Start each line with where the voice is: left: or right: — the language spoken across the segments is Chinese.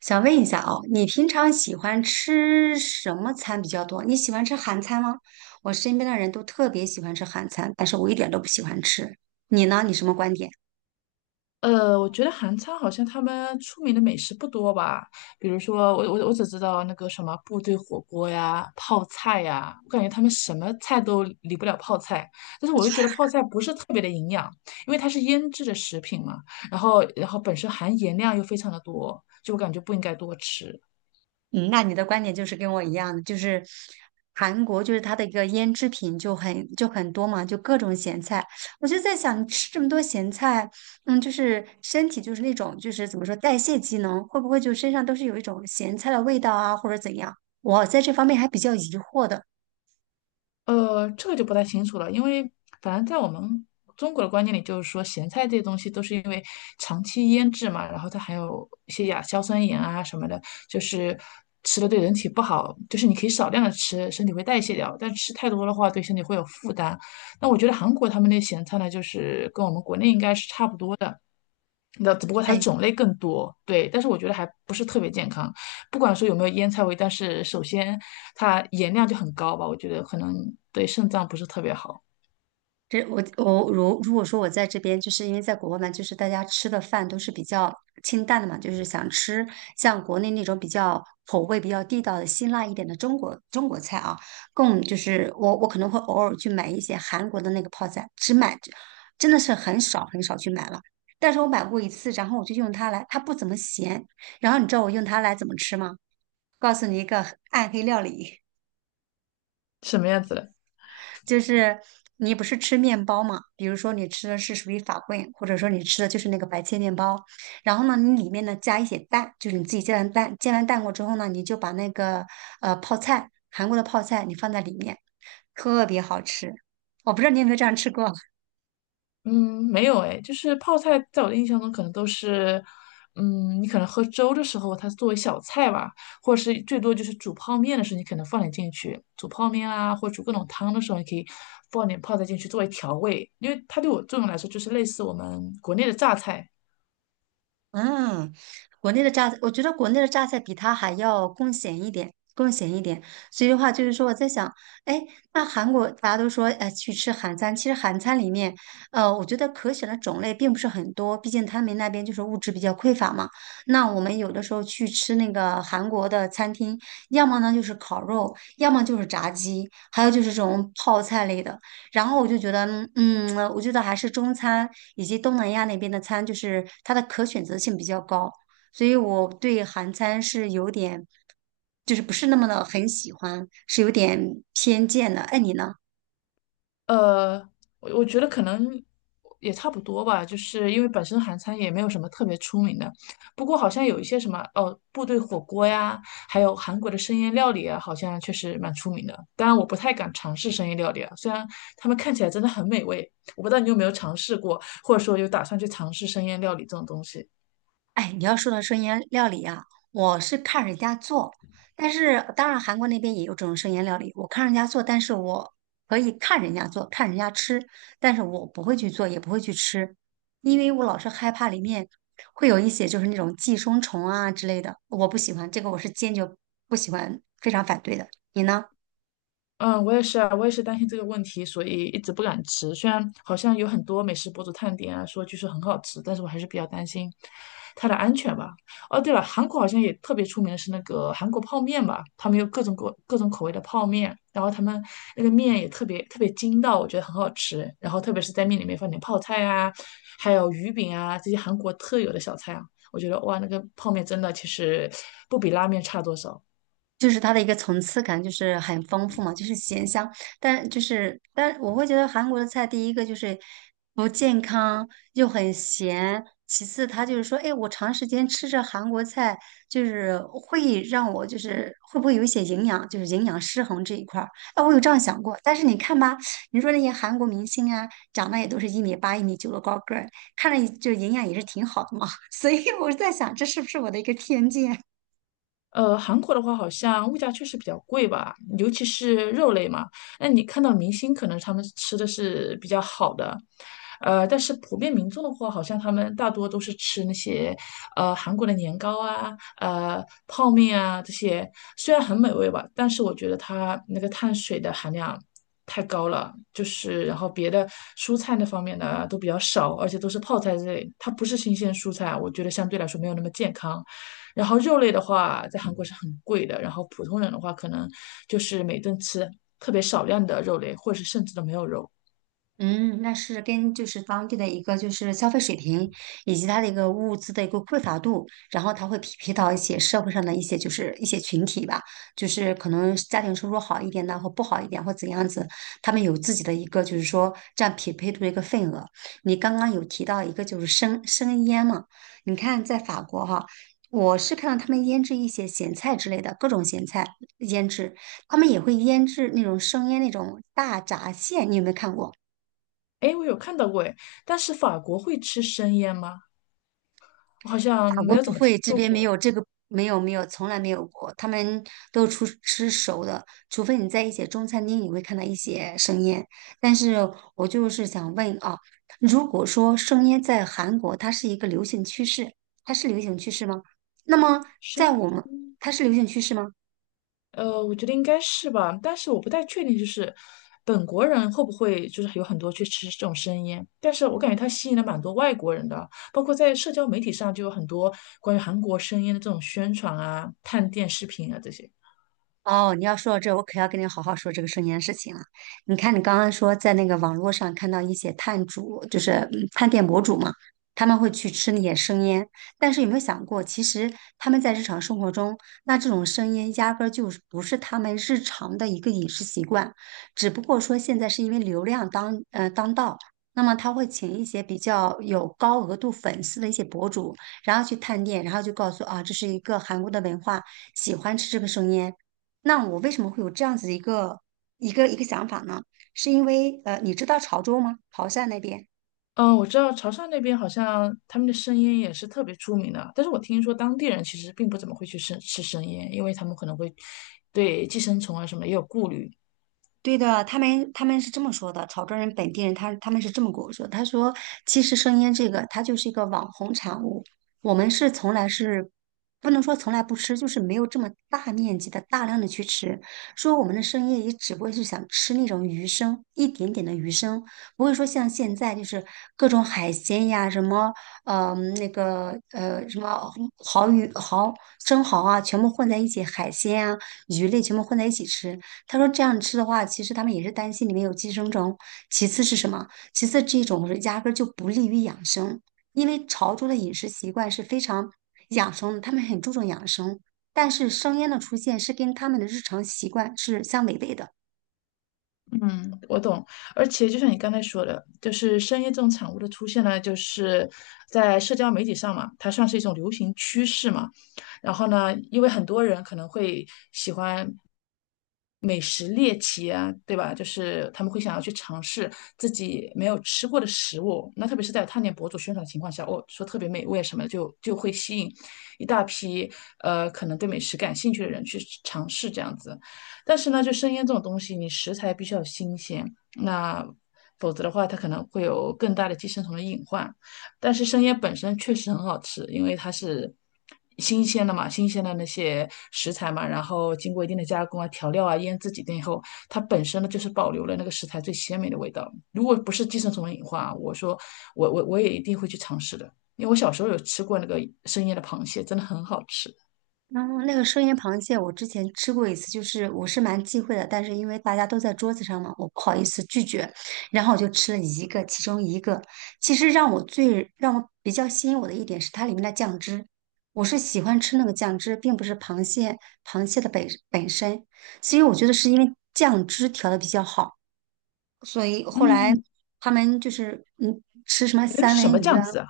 right: 想问一下哦，你平常喜欢吃什么餐比较多？你喜欢吃韩餐吗？我身边的人都特别喜欢吃韩餐，但是我一点都不喜欢吃。你呢？你什么观点？
left: 我觉得韩餐好像他们出名的美食不多吧，比如说我只知道那个什么部队火锅呀、泡菜呀，我感觉他们什么菜都离不了泡菜，但是我又觉得泡菜不是特别的营养，因为它是腌制的食品嘛，然后本身含盐量又非常的多，就我感觉不应该多吃。
right: 嗯，那你的观点就是跟我一样的，就是韩国就是它的一个腌制品就很多嘛，就各种咸菜。我就在想，你吃这么多咸菜，嗯，就是身体就是那种就是怎么说代谢机能会不会就身上都是有一种咸菜的味道啊，或者怎样？我在这方面还比较疑惑的。
left: 这个就不太清楚了，因为反正在我们中国的观念里，就是说咸菜这些东西都是因为长期腌制嘛，然后它含有一些亚硝酸盐啊什么的，就是吃了对人体不好，就是你可以少量的吃，身体会代谢掉，但吃太多的话对身体会有负担。那我觉得韩国他们那咸菜呢，就是跟我们国内应该是差不多的，那只不过它的
right: 哎，
left: 种类更多，对，但是我觉得还不是特别健康。不管说有没有腌菜味，但是首先它盐量就很高吧，我觉得可能对肾脏不是特别好。
right: 这我如如果说我在这边，就是因为在国外嘛，就是大家吃的饭都是比较清淡的嘛，就是想吃像国内那种比较口味比较地道的辛辣一点的中国菜啊，更就是我可能会偶尔去买一些韩国的那个泡菜，只买真的是很少去买了。但是我买过一次，然后我就用它来，它不怎么咸。然后你知道我用它来怎么吃吗？告诉你一个暗黑料理。
left: 什么样子的？
right: 就是你不是吃面包嘛？比如说你吃的是属于法棍，或者说你吃的就是那个白切面包，然后呢，你里面呢加一些蛋，就是你自己煎完蛋，煎完蛋过之后呢，你就把那个泡菜，韩国的泡菜你放在里面，特别好吃。我不知道你有没有这样吃过。
left: 嗯，没有哎，就是泡菜，在我的印象中可能都是，嗯，你可能喝粥的时候，它是作为小菜吧，或者是最多就是煮泡面的时候，你可能放点进去，煮泡面啊，或者煮各种汤的时候，你可以放点泡菜进去作为调味，因为它对我作用来说，就是类似我们国内的榨菜。
right: 嗯，国内的榨菜，我觉得国内的榨菜比它还要更咸一点，更咸一点。所以的话，就是说我在想，哎，那韩国大家都说，哎，去吃韩餐，其实韩餐里面，我觉得可选的种类并不是很多，毕竟他们那边就是物质比较匮乏嘛。那我们有的时候去吃那个韩国的餐厅，要么呢就是烤肉，要么就是炸鸡，还有就是这种泡菜类的。然后我就觉得，嗯，我觉得还是中餐以及东南亚那边的餐，就是它的可选择性比较高，所以我对韩餐是有点，就是不是那么的很喜欢，是有点偏见的。哎，你呢？
left: 呃，我觉得可能也差不多吧，就是因为本身韩餐也没有什么特别出名的，不过好像有一些什么哦，部队火锅呀，还有韩国的生腌料理啊，好像确实蛮出名的。当然，我不太敢尝试生腌料理啊，虽然他们看起来真的很美味，我不知道你有没有尝试过，或者说有打算去尝试生腌料理这种东西。
right: 哎，你要说到生腌料理啊，我是看人家做，但是当然韩国那边也有这种生腌料理，我看人家做，但是我可以看人家做，看人家吃，但是我不会去做，也不会去吃，因为我老是害怕里面会有一些就是那种寄生虫啊之类的，我不喜欢，这个我是坚决不喜欢，非常反对的。你呢？
left: 嗯，我也是啊，我也是担心这个问题，所以一直不敢吃。虽然好像有很多美食博主探店啊，说据说很好吃，但是我还是比较担心它的安全吧。哦，对了，韩国好像也特别出名的是那个韩国泡面吧，他们有各种口味的泡面，然后他们那个面也特别特别筋道，我觉得很好吃。然后特别是在面里面放点泡菜啊，还有鱼饼啊，这些韩国特有的小菜啊，我觉得哇，那个泡面真的其实不比拉面差多少。
right: 就是它的一个层次感就是很丰富嘛，就是咸香，但就是但我会觉得韩国的菜第一个就是不健康又很咸，其次它就是说，哎，我长时间吃着韩国菜，就是会让我就是会不会有一些营养，就是营养失衡这一块儿，哎，我有这样想过，但是你看吧，你说那些韩国明星啊，长得也都是1米8、1米9的高个儿，看着就营养也是挺好的嘛，所以我是在想，这是不是我的一个偏见？
left: 韩国的话，好像物价确实比较贵吧，尤其是肉类嘛。那你看到明星，可能他们吃的是比较好的，但是普遍民众的话，好像他们大多都是吃那些韩国的年糕啊、泡面啊这些，虽然很美味吧，但是我觉得它那个碳水的含量太高了，就是然后别的蔬菜那方面的都比较少，而且都是泡菜之类，它不是新鲜蔬菜，我觉得相对来说没有那么健康。然后肉类的话，在韩国是很贵的，然后普通人的话，可能就是每顿吃特别少量的肉类，或者是甚至都没有肉。
right: 嗯，那是跟就是当地的一个就是消费水平，以及它的一个物资的一个匮乏度，然后它会匹配到一些社会上的一些就是一些群体吧，就是可能家庭收入好一点的或不好一点或怎样子，他们有自己的一个就是说占匹配度的一个份额。你刚刚有提到一个就是生腌嘛，你看在法国哈。我是看到他们腌制一些咸菜之类的各种咸菜腌制，他们也会腌制那种生腌那种大闸蟹，你有没有看过？
left: 哎，我有看到过哎，但是法国会吃生腌吗？我好像
right: 法
left: 没
right: 国
left: 有
right: 不
left: 怎么听
right: 会，这
left: 说
right: 边没
left: 过
right: 有这个，没有，从来没有过。他们都出吃熟的，除非你在一些中餐厅，你会看到一些生腌。但是我就是想问啊，如果说生腌在韩国它是一个流行趋势，它是流行趋势吗？那么
left: 生
right: 在我们
left: 腌。
right: 它是流行趋势吗？
left: 我觉得应该是吧，但是我不太确定，就是本国人会不会就是有很多去吃这种生腌，但是我感觉它吸引了蛮多外国人的，包括在社交媒体上就有很多关于韩国生腌的这种宣传啊、探店视频啊这些。
right: 哦，你要说到这，我可要跟你好好说这个生意的事情了。你看，你刚刚说在那个网络上看到一些探主，就是嗯探店博主嘛，他们会去吃那些生腌，但是有没有想过，其实他们在日常生活中，那这种生腌压根儿就是不是他们日常的一个饮食习惯，只不过说现在是因为流量当当道。那么他会请一些比较有高额度粉丝的一些博主，然后去探店，然后就告诉啊，这是一个韩国的文化，喜欢吃这个生腌。那我为什么会有这样子一个想法呢？是因为你知道潮州吗？潮汕那边。
left: 嗯，我知道潮汕那边好像他们的生腌也是特别出名的，但是我听说当地人其实并不怎么会去生吃生腌，因为他们可能会对寄生虫啊什么也有顾虑。
right: 对的，他们是这么说的，潮州人本地人他们是这么跟我说，他说其实生腌这个它就是一个网红产物，我们是从来是不能说从来不吃，就是没有这么大面积的大量的去吃，说我们的生腌也只不过是想吃那种鱼生，一点点的鱼生，不会说像现在就是各种海鲜呀，什么什么蚝鱼蚝生蚝啊，全部混在一起，海鲜啊鱼类全部混在一起吃。他说这样吃的话，其实他们也是担心里面有寄生虫。其次是什么？其次这种是压根儿就不利于养生，因为潮州的饮食习惯是非常养生的，他们很注重养生。但是生腌的出现是跟他们的日常习惯是相违背的，
left: 嗯，我懂。而且就像你刚才说的，就是生腌这种产物的出现呢，就是在社交媒体上嘛，它算是一种流行趋势嘛。然后呢，因为很多人可能会喜欢。美食猎奇啊，对吧？就是他们会想要去尝试自己没有吃过的食物，那特别是在探店博主宣传的情况下，哦，说特别美味什么的就会吸引一大批可能对美食感兴趣的人去尝试这样子。但是呢，就生腌这种东西，你食材必须要新鲜，那否则的话，它可能会有更大的寄生虫的隐患。但是生腌本身确实很好吃，因为它是新鲜的嘛，新鲜的那些食材嘛，然后经过一定的加工啊、调料啊、腌制几天以后，它本身呢就是保留了那个食材最鲜美的味道。如果不是寄生虫的隐患啊，我说我也一定会去尝试的，因为我小时候有吃过那个生腌的螃蟹，真的很好吃。
right: 然后那个生腌螃蟹，我之前吃过一次，就是我是蛮忌讳的，但是因为大家都在桌子上嘛，我不好意思拒绝，然后我就吃了一个，其中一个。其实最让我比较吸引我的一点是它里面的酱汁，我是喜欢吃那个酱汁，并不是螃蟹的本身，所以我觉得是因为酱汁调的比较好，所以后来
left: 嗯，
right: 他们就是嗯吃什么
left: 你那个
right: 三
left: 是什
right: 文
left: 么
right: 鱼啊。
left: 酱汁啊？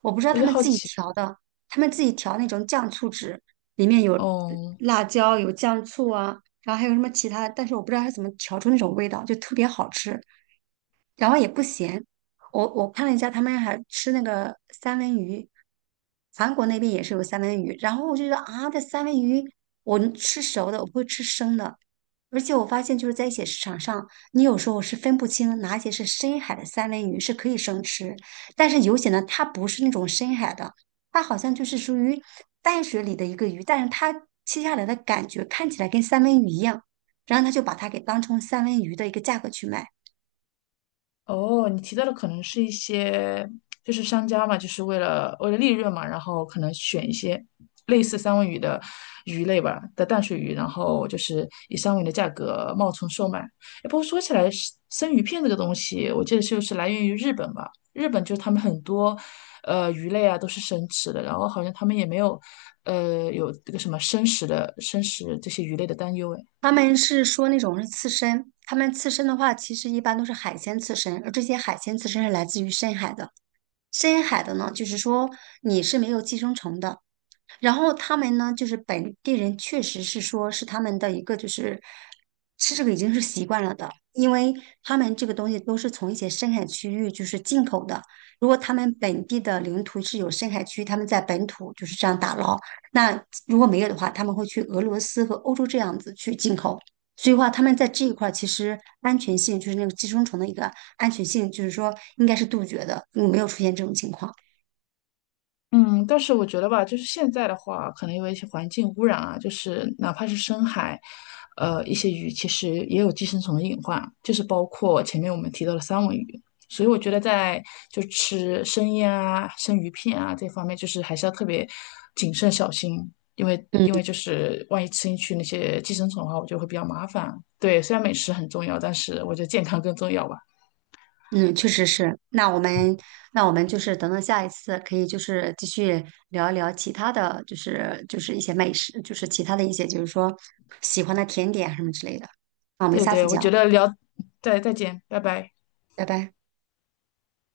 right: 我不知道
left: 我
right: 他
left: 就
right: 们
left: 好
right: 自己
left: 奇。
right: 调的，他们自己调那种酱醋汁，里面有
left: 哦，
right: 辣椒，有酱醋啊，然后还有什么其他的，但是我不知道他怎么调出那种味道，就特别好吃。然后也不咸。我看了一下，他们还吃那个三文鱼，韩国那边也是有三文鱼。然后我就觉得啊，这三文鱼我能吃熟的，我不会吃生的。而且我发现就是在一些市场上，你有时候是分不清哪些是深海的三文鱼是可以生吃，但是有些呢，它不是那种深海的，它好像就是属于淡水里的一个鱼，但是它切下来的感觉看起来跟三文鱼一样，然后他就把它给当成三文鱼的一个价格去卖。
left: 哦，你提到的可能是一些，就是商家嘛，就是为了利润嘛，然后可能选一些类似三文鱼的鱼类吧的淡水鱼，然后就是以三文鱼的价格冒充售卖。哎，不过说起来，生鱼片这个东西，我记得就是来源于日本吧，日本就是他们很多鱼类啊都是生吃的，然后好像他们也没有有这个什么生食这些鱼类的担忧，哎。
right: 他们是说那种是刺身，他们刺身的话，其实一般都是海鲜刺身，而这些海鲜刺身是来自于深海的。深海的呢，就是说你是没有寄生虫的，然后他们呢，就是本地人确实是说是他们的一个就是吃这个已经是习惯了的，因为他们这个东西都是从一些深海区域就是进口的。如果他们本地的领土是有深海区，他们在本土就是这样打捞。那如果没有的话，他们会去俄罗斯和欧洲这样子去进口。所以话，他们在这一块儿其实安全性就是那个寄生虫的一个安全性，就是说应该是杜绝的，嗯没有出现这种情况。
left: 嗯，但是我觉得吧，就是现在的话，可能因为一些环境污染啊，就是哪怕是深海，一些鱼其实也有寄生虫的隐患，就是包括前面我们提到的三文鱼。所以我觉得在就吃生腌啊、生鱼片啊这方面，就是还是要特别谨慎小心，因为
right: 嗯。
left: 因为就是万一吃进去那些寄生虫的话，我觉得会比较麻烦。对，虽然美食很重要，但是我觉得健康更重要吧。
right: 嗯，确实是。那我们，那我们就是等等下一次可以就是继续聊一聊其他的，就是一些美食，就是其他的一些就是说喜欢的甜点啊什么之类的。那我们
left: 对
right: 下次
left: 对，我
right: 讲，
left: 觉得聊，再见，拜拜。
right: 拜拜。